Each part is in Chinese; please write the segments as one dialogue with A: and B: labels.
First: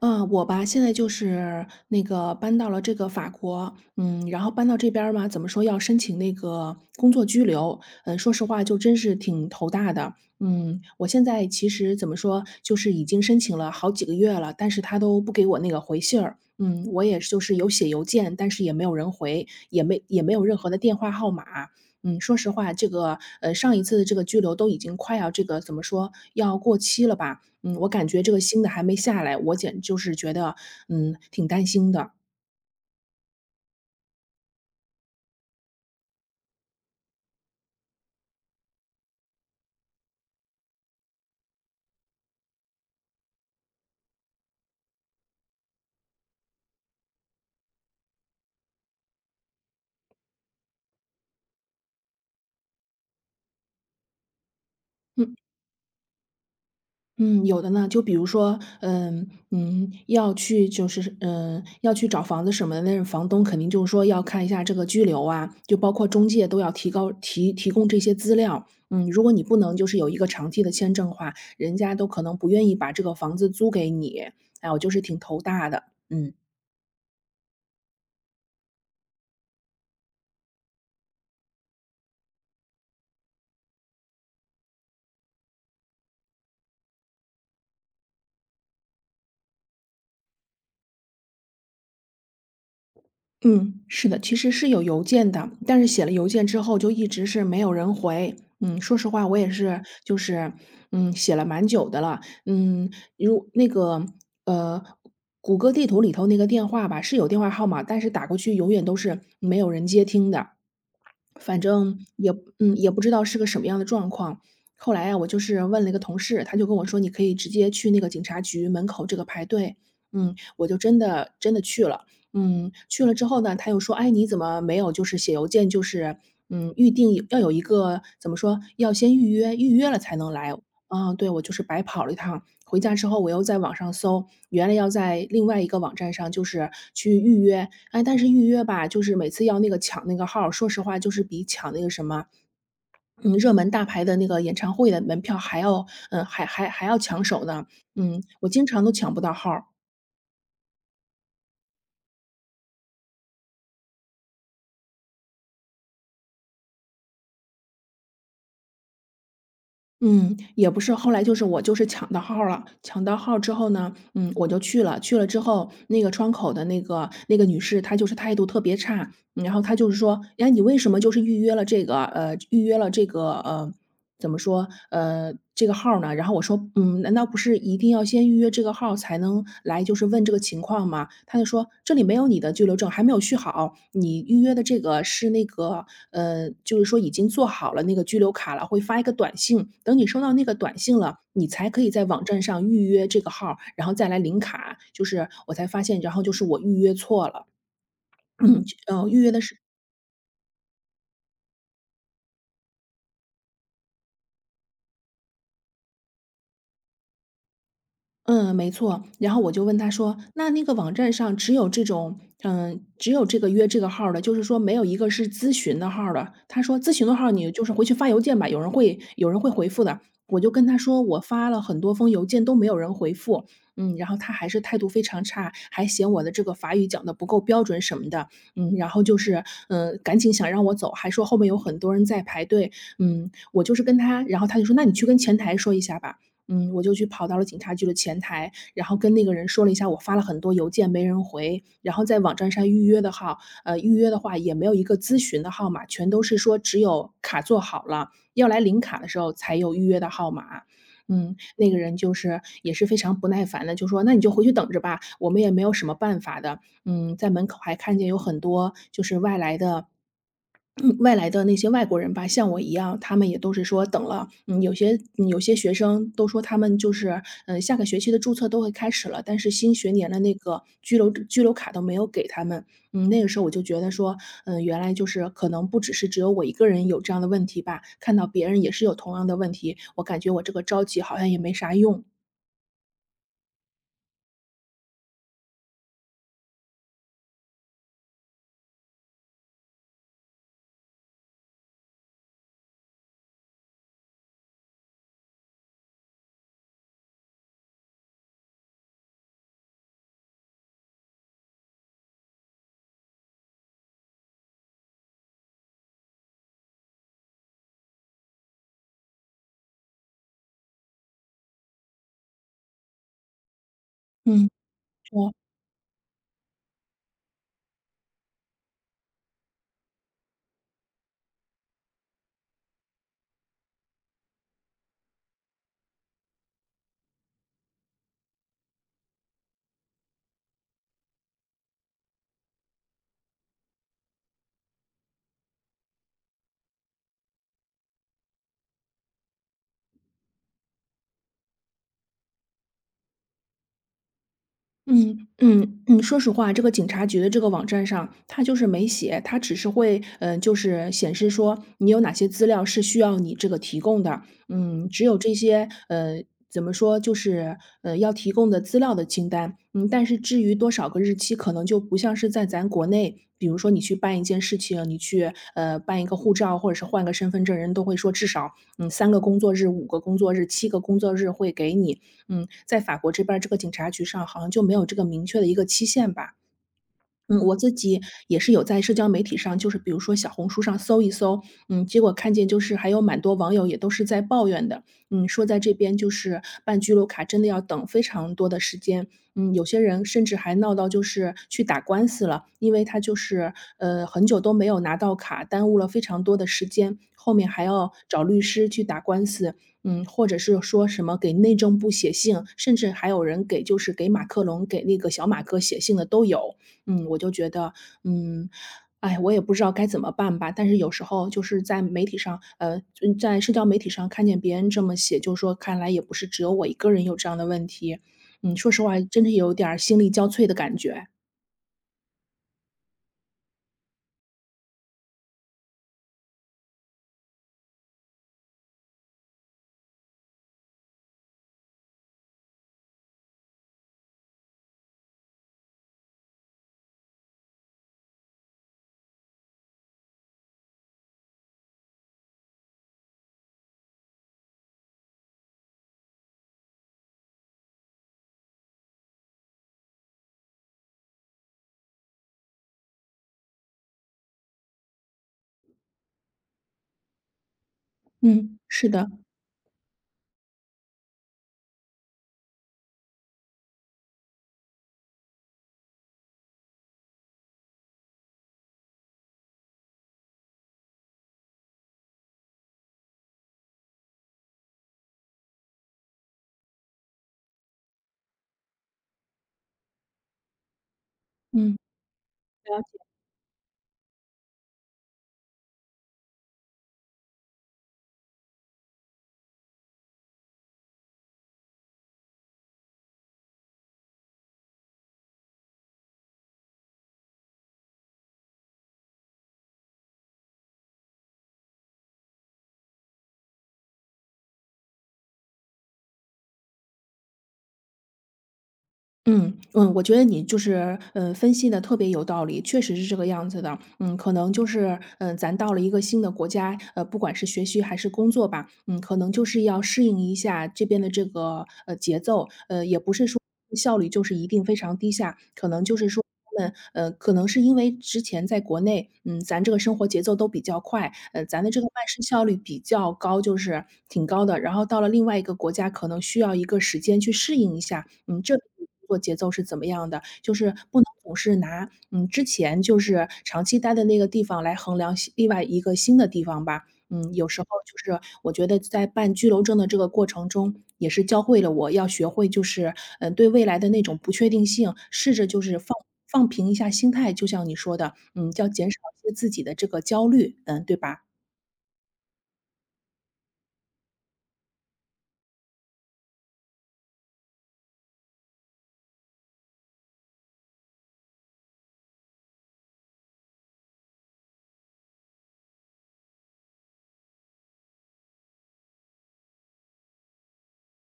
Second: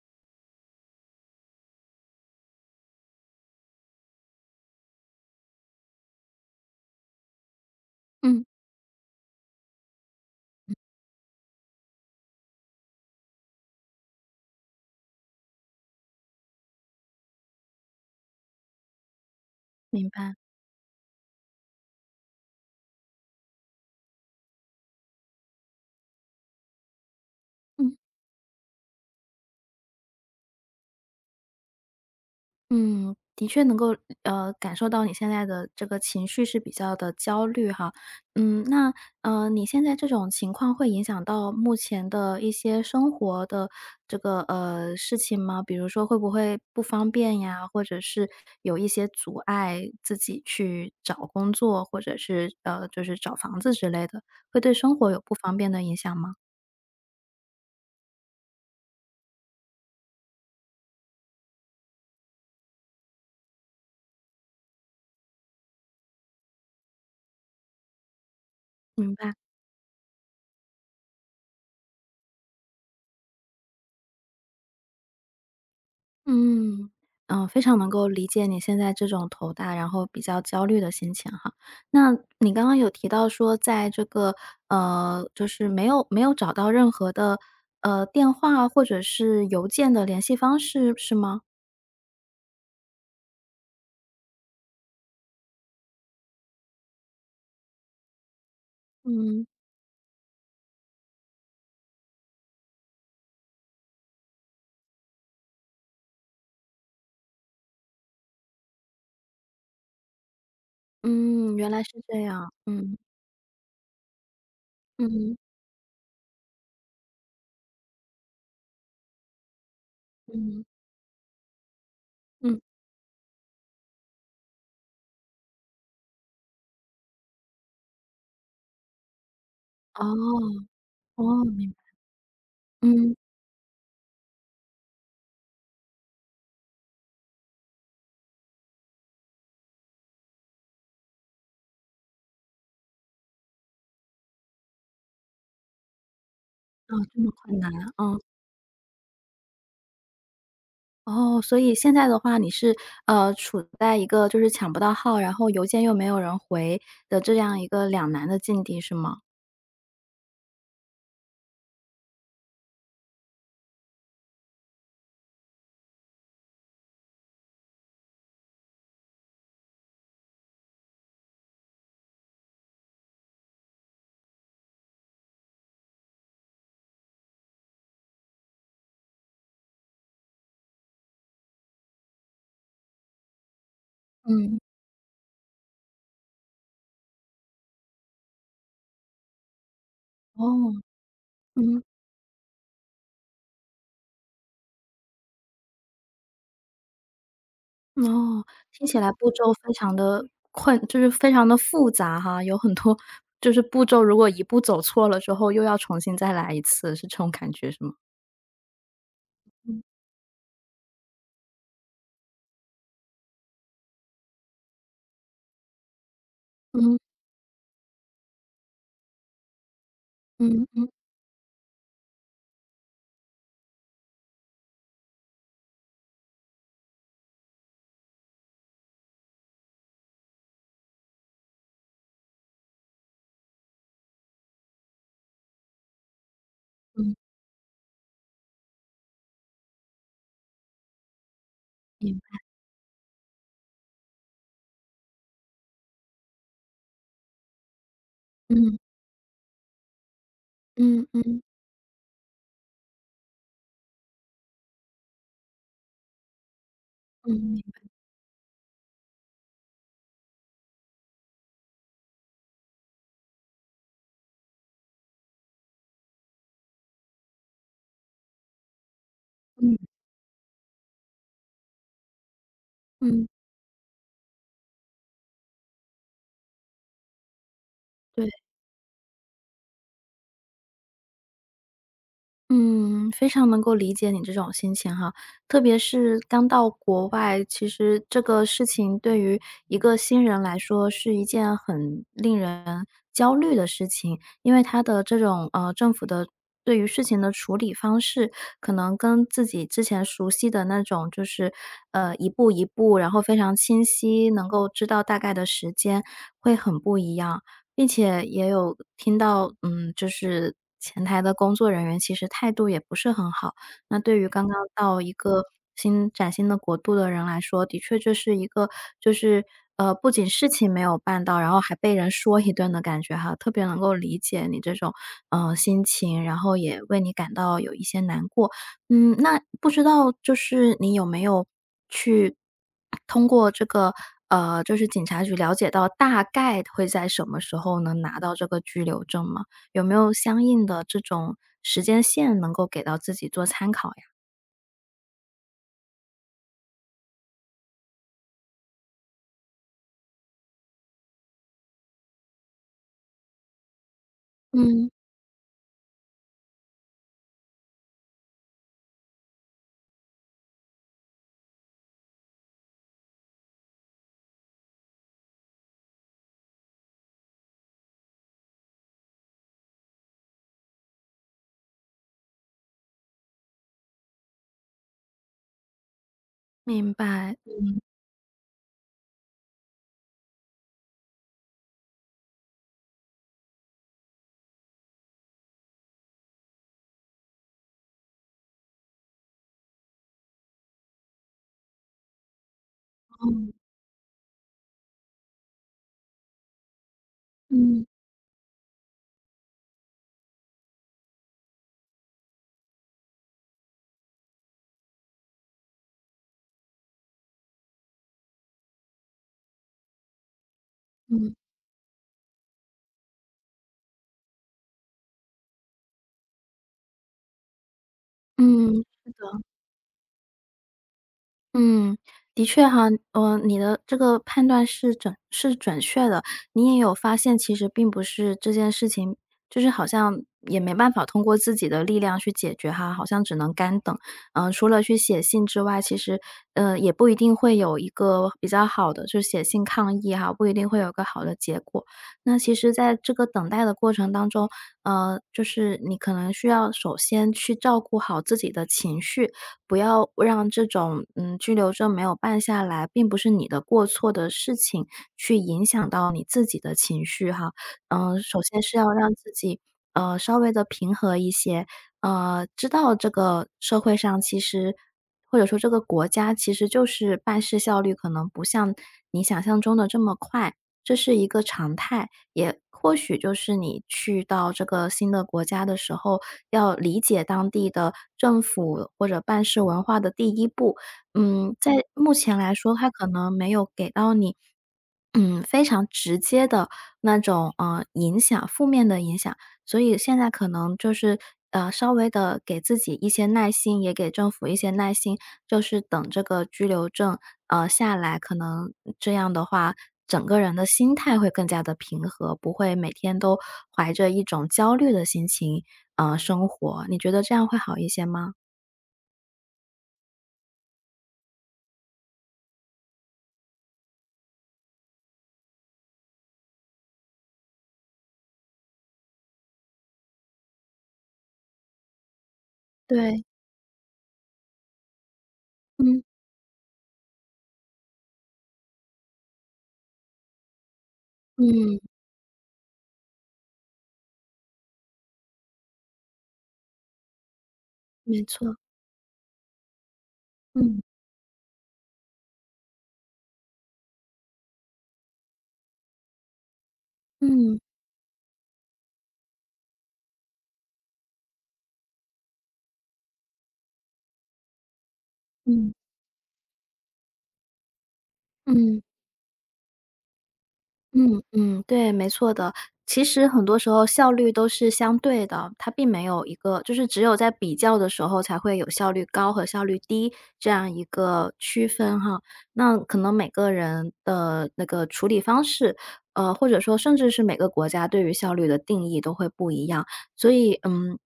A: 嗯，我吧，现在就是那个搬到了这个法国，然后搬到这边儿嘛，怎么说要申请那个工作居留，说
B: 嗯，
A: 实话就真是挺头大的。我现在其实怎么说，就是已经申请了好几个月了，但是他都不给我那个回信儿。嗯，我也是就是有写邮件，但是也没有人回，也没
B: 明
A: 也
B: 白。
A: 没有任何的电话号码。说实话，这个上一次的这个居留都已经快要这个怎么说要过期了吧。我
B: 嗯
A: 感觉这个新的还没下来，就是觉得，挺担心的。
B: 嗯，的确能够感受到你现在的这个情绪是比较的焦虑哈。嗯，那你现在这种情况会影响到目前的一些生活的这个事情吗？比如说会不会不方便呀，或者是有一些阻碍自己去找工作，或者是就是找房子之类的，会对生活有不
A: 嗯
B: 方便的影响吗？
A: 嗯，有的呢，就比如说，要去就是要去找房子什么的。那房东肯定就是说要看一下这个居留啊，就包括中介都要提高提提供这些资料。嗯，
B: 明
A: 如果
B: 白。
A: 你不能就是有一个长期的签证的话，人家都可能不愿意把这个房子租给你。哎，我就是挺头大的。嗯。
B: 嗯，非常能够理解你现在这种头大，然后比较焦虑的心情哈。那你刚刚有提到说，在这个就是没有找到任何的电话或者是邮件的联系方式，是吗？
A: 嗯，是的，其实是有邮件的，但是写了邮件之后就一直是没有人回。嗯，说实话，我
B: 嗯
A: 也是，就是，写了蛮久的了。嗯，如那个，呃，谷歌地图里头那个电话吧，是有电话号码，但是打过去永远都是没有人接听的。
B: 嗯，
A: 反
B: 原来
A: 正
B: 是这样。
A: 也
B: 嗯
A: 不知道是个什么样的状况。后
B: 嗯
A: 来啊，我
B: 嗯
A: 就是问了一个同事，他就跟我说："你可以直接去那个警察局门口这个排队。"
B: 嗯，
A: 我就真的真的去了。
B: 嗯
A: 去了之后呢，他又说："哎，你怎么没有就是写邮件，就是预定要有一个怎么说，要先预约，预约了才能来。"
B: 哦
A: 啊，对，我
B: 哦，
A: 就是
B: 明
A: 白跑了一趟。回家之
B: 嗯，
A: 后，我又在网上搜，原来要在另外一个网站上就是去预约。哎，但是预约吧，就是每次要那个抢那个号儿说实话就是比抢那个什么，热门大牌的那个演唱会的门票还要，还
B: 哦，
A: 要
B: 这
A: 抢
B: 么
A: 手
B: 困
A: 呢。
B: 难，啊。嗯
A: 我经常都抢不到号儿。
B: 哦，所以现在的话，你是，处在一个就是抢不到号，然后邮件又没有人回的这样一个两难的境地，是吗？
A: 嗯，也不是，后来就是我就是抢到号儿了，抢到号儿之后呢，我就去了，去了之后，那个窗口的那个女士，她就是态度特别差。嗯然后她就是说："哎，你为什么就是预约了这个，怎么说，这个号儿呢？"然后我说："难道不是一定要先预约这个号儿才能来就是问这个情况吗？"他就说："这里没有你的居留证，还没有续好，你预约
B: 嗯。
A: 的这个是那个就是说已经做好了那个居留卡了，会发一个短信，等你收到那个
B: 哦，
A: 短信了，你才可
B: 嗯，
A: 以在网站上预约这个号儿然后再来领卡。"就是我才发现，然后就是我预约错了。
B: 哦，听起来
A: 预
B: 步
A: 约的
B: 骤
A: 是。
B: 非常的就是非常的复杂哈，有很多就是步骤如果一步走错了之后，又要重新再来一次，是这种感觉是吗？
A: 嗯，没错。然后我就问
B: 嗯，
A: 他说："那个网站上只有这种，只有这个约这个号儿的，就是说没有一个是咨询的号儿的。"他说："咨
B: 嗯，
A: 询的号儿你就是回去发邮件吧，有人会回复的。"我就
B: 嗯，
A: 跟他
B: 嗯，
A: 说："我发了很多封邮件都没有人回复。"然后他还是态度非常差，还嫌我的这个法语讲的不够标准什么的。嗯，然后就是，赶紧想让我走，还说后面有很多人在排队。我就是跟他，然后他就说："那你去跟前台说一下吧。"我就去
B: 嗯，
A: 跑到了警察局的前台，然后跟那个人说了一下，我发了很多邮件没人回，然后
B: 明
A: 在
B: 白，
A: 网站上预约的号，预约的话也没有一个咨询的号码，全都是说只有卡做好了，要来
B: 嗯，
A: 领卡的时候才有预约的号码。
B: 嗯，嗯，
A: 那个人就是也是非常不耐烦的，就说："那你就回去等着吧，我们也没有什么办法的。"在门口
B: 嗯，
A: 还看见有很多就是外来的那些外国人吧，像我一样，他们也都是说等了。嗯，有些学生都说他们就是，下个学期的注册都会开始了，但是新
B: 嗯，
A: 学年的那个居留卡都没有给他们。那
B: 嗯，
A: 个时候我就觉得说，原来就是可能不只是只有我一个人有这样的问题吧，看到
B: 对。
A: 别人也是有同样的问题，我感觉我这个着急好像也没啥用。
B: 嗯，非常能够理解你这种心情哈，特别是刚到国外，其实这个事情对于一个新人来说是一件很令人焦虑的事情，因为他的这种政府的对于事情的处理方式，可能跟自己之前熟悉的那种就是一步一步，然后非常清晰，能够知道大概的时间会很不一样。并且也有听到，嗯，就是前台的工作人员其实态度也不是很好。那对于刚
A: 嗯，
B: 刚到一
A: 我。
B: 个崭新的国度的人来说，的确这是一个就是不仅事情没有办到，然后还被人说一顿的感觉哈，特别能够理解你这种心情，然后也为你感到有一些难过。嗯，那不知道就是你有没有去通过这个就是警察局了解到大概会在什么时候能拿到这个居留证吗？有没有相应的这种时间线能够给到自己做参考呀？
A: 嗯，说实话，这个警察局的这个网站上，它就是没写，它只是会，就是显示说你有哪些资料是需要你这个提供的。
B: 嗯，
A: 只有这些，怎么说，就是要提供的资料的清单。嗯，但是至于多少个日期，可能就不像是在咱国内，比如说你去办一件事情，你去办一个护照或者是换个身份证，人都会说至少3个工作日、5个工作日、7个工作日会给你。在法国这边儿这个警察局上好像就没有这个明确的一个期限吧。
B: 明白，
A: 嗯，我自己也是有在社交媒体上，就是比如说小红书上搜一搜。结果看见就是还有蛮多网友也都是在抱怨的，说在这边就是办居留卡真的要等非常多的时间。有些人甚至还闹到就是去打官司了，因为他就
B: 嗯
A: 是很久都没有拿到卡，耽误了非常多的时间，后面还
B: 嗯，
A: 要找律师去打官司。或者是说什么给内政部写信，甚至还有人给就是给马克龙给那个小马哥写信的都有。我就觉得，嗯，哎，我也不知道该怎么办吧。但是有时候
B: 嗯，
A: 就是在媒体上，就在社交媒体上看见别人这么写，就说看来也不是只有我一个人有这样的问题。说
B: 嗯，
A: 实话，
B: 是
A: 真是
B: 的。
A: 有点儿心力交瘁的感觉。
B: 嗯，的确哈，呃，你的这个判断是准确的。你也有发现，其实并不是这件事情，就是好像也没办法通过自己的力量去解决哈，好像只能干等。嗯、除了去写信之外，其实也不一定会有一个比较好的，就是写信抗议哈，不一定会有一个好的结果。那其实，在这个等待的过程当中，就是你可能需要首先去照顾好自己的情绪，不要让这种，嗯，拘留证没有办下来，并不是你的过错的事情，去影响到你自己的情绪哈。嗯，首
A: 嗯，
B: 先是要
A: 是的，
B: 让自己，稍微的平和一些，知道这个社会上其实或者说这个国家其实就是办事效率可能不像你想象中的这么快，这是一个常态，也或许就是你去到这个新的国家的时候，要理解当地的政府或者办事文化的第一步。嗯，在
A: 嗯。
B: 目前来说，
A: 了。
B: 它可能没有给到你，嗯，非常直接的那种，负面的影响。所以现在可能就是，稍微的给自己一些耐心，也给政府一些耐心，就是等这个居留证，下来，可能这样的话，整个人的心态会更加的平和，不会每天都怀着一种焦虑的心情，生活。你觉得这样会好一些吗？
A: 嗯，我觉得你就是，分析的特别有道理，确实是这个样子的。嗯，可能就是，咱到了一个新的国家，不管是学习还是工作吧，可能就是要适应一下这边的这个，节奏。也不
B: 对，
A: 是说效率就是一定非常低下，可能就
B: 嗯，
A: 是说他们，可能是因为之前在国内，咱这个生活节奏都比较快，咱的
B: 嗯，
A: 这个办事效率比较高，就是挺高的。然后到了另外一个国家，可能需要一个时间去适应一下，
B: 没错，
A: 这作节奏是怎么样的，就是
B: 嗯，
A: 不能总是拿，之前就是长期待的那个地方来衡量另外一个新的地方吧。嗯，有
B: 嗯，
A: 时候就是我觉得在办居留证的这个过程中，也是教会了我要学会就是，对未来的那种不确定性，试着就
B: 嗯，
A: 是放平一下心态，就像你说的，要
B: 嗯。
A: 减少一些自己的这个焦虑，对吧？
B: 嗯嗯，对，没错的。其实很多时候效率都是相对的，它并没有一个，就是只有在比较的时候才会有效率高和效率低这样一个区分哈。那可能每个人的那个处理方式，或者说甚至是每个国家对于效率的定义都会不一样，所以嗯，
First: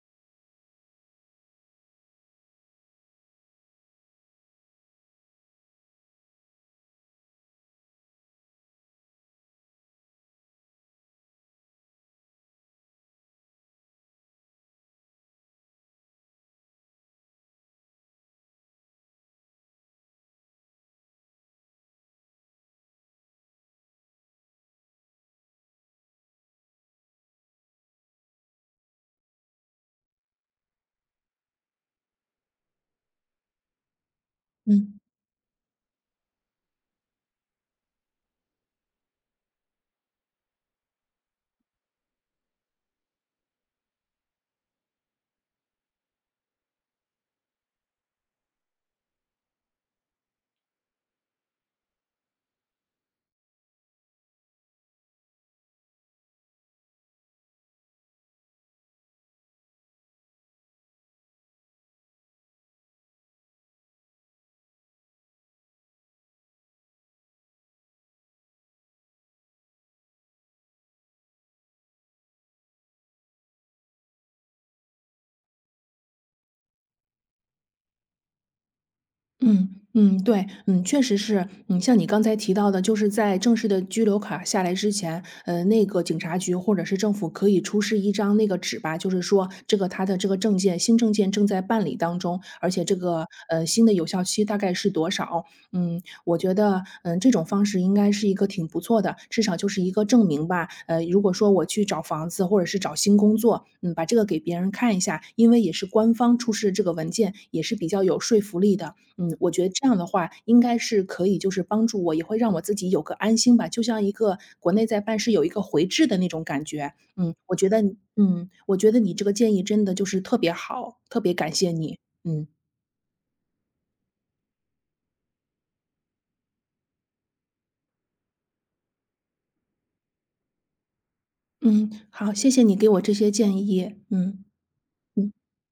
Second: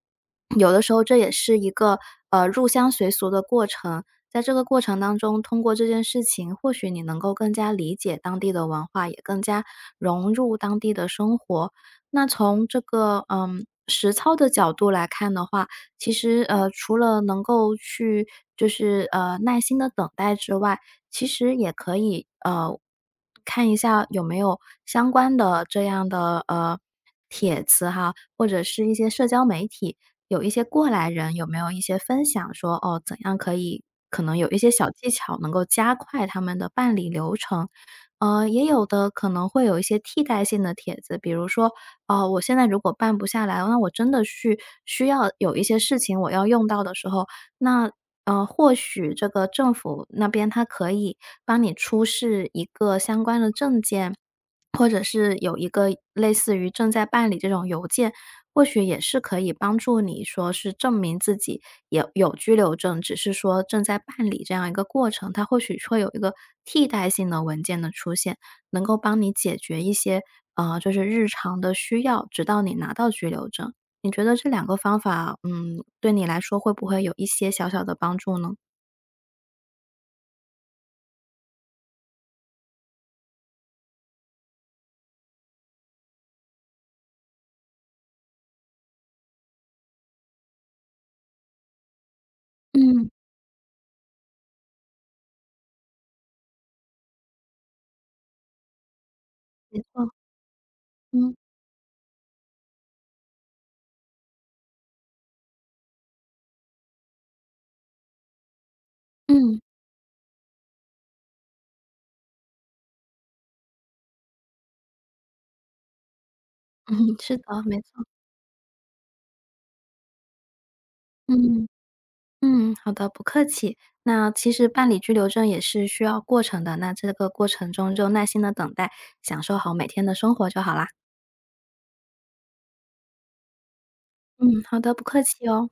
B: 有的时候这也是一个入乡随俗的过程。在这个过程当中，通过这件事情，或许你能够更加理解当地的文化，也更加融入当地的生活。那从这个嗯实操的角度来看的话，其实除了能够去耐心的等待之外，其实也可以看一下有没有相关的这样的帖子哈，或者是一些社交媒体。有一些过来人有没有一些分享说，哦，怎样可以可能有一些小
A: 嗯。
B: 技巧能够加快他们的办理流程。呃，也有的可能会有一些替代性的帖子，比如说，哦，我现在如果办不下来，那我真的是需要有一些事情我要用到的时候，那或许这个政府那边它可以帮你出示一个相关的证件，或者是有一个类似于正在办理这种邮件，或许也是可以帮助你说是证明自己也有居留证，只是说正在办理这样一个过程，它或许会有一个替代性的文件的出现，能够帮你解决一些，就是日常的需要，直到你拿到居留证。你觉得这两个方法，嗯，对你来说会不会有一些小小的帮助呢？
A: 嗯嗯，对，确实是，像你刚才提到的，就是在正式的居留卡下来之前，那个警察局或者是政府可以出示一张那个纸吧，就是说这个他的这个证件，新证件正在办理当中，而且这
B: 嗯，
A: 个新的有效期大概是多少？我觉得这种方式应该是一个挺不错的，至少就
B: 没
A: 是一个
B: 错，
A: 证明吧。如果
B: 嗯，
A: 说我去找房子或者是找新工作，把这个给别人看一下，因为也是官方出示这个文件，也是比较有说服力的。我
B: 嗯，
A: 觉得这样的话应该是可以就是帮助我，也会让我自己有个安心吧，就像一个国内在办事有一个回执的那种感
B: 嗯，
A: 觉。嗯，
B: 是的，
A: 我觉
B: 没
A: 得你
B: 错，
A: 嗯，我觉得你这个建议真的就是特别好，特别感
B: 嗯。
A: 谢你。嗯。
B: 嗯，好的，不客气。那其实办理居留证也是需要过程的，那这个过程中就耐心的等待，享受好每天的生活就好啦。
A: 嗯，好，谢谢你给我这些建议。嗯，
B: 嗯，好的，不客
A: 嗯。
B: 气哦。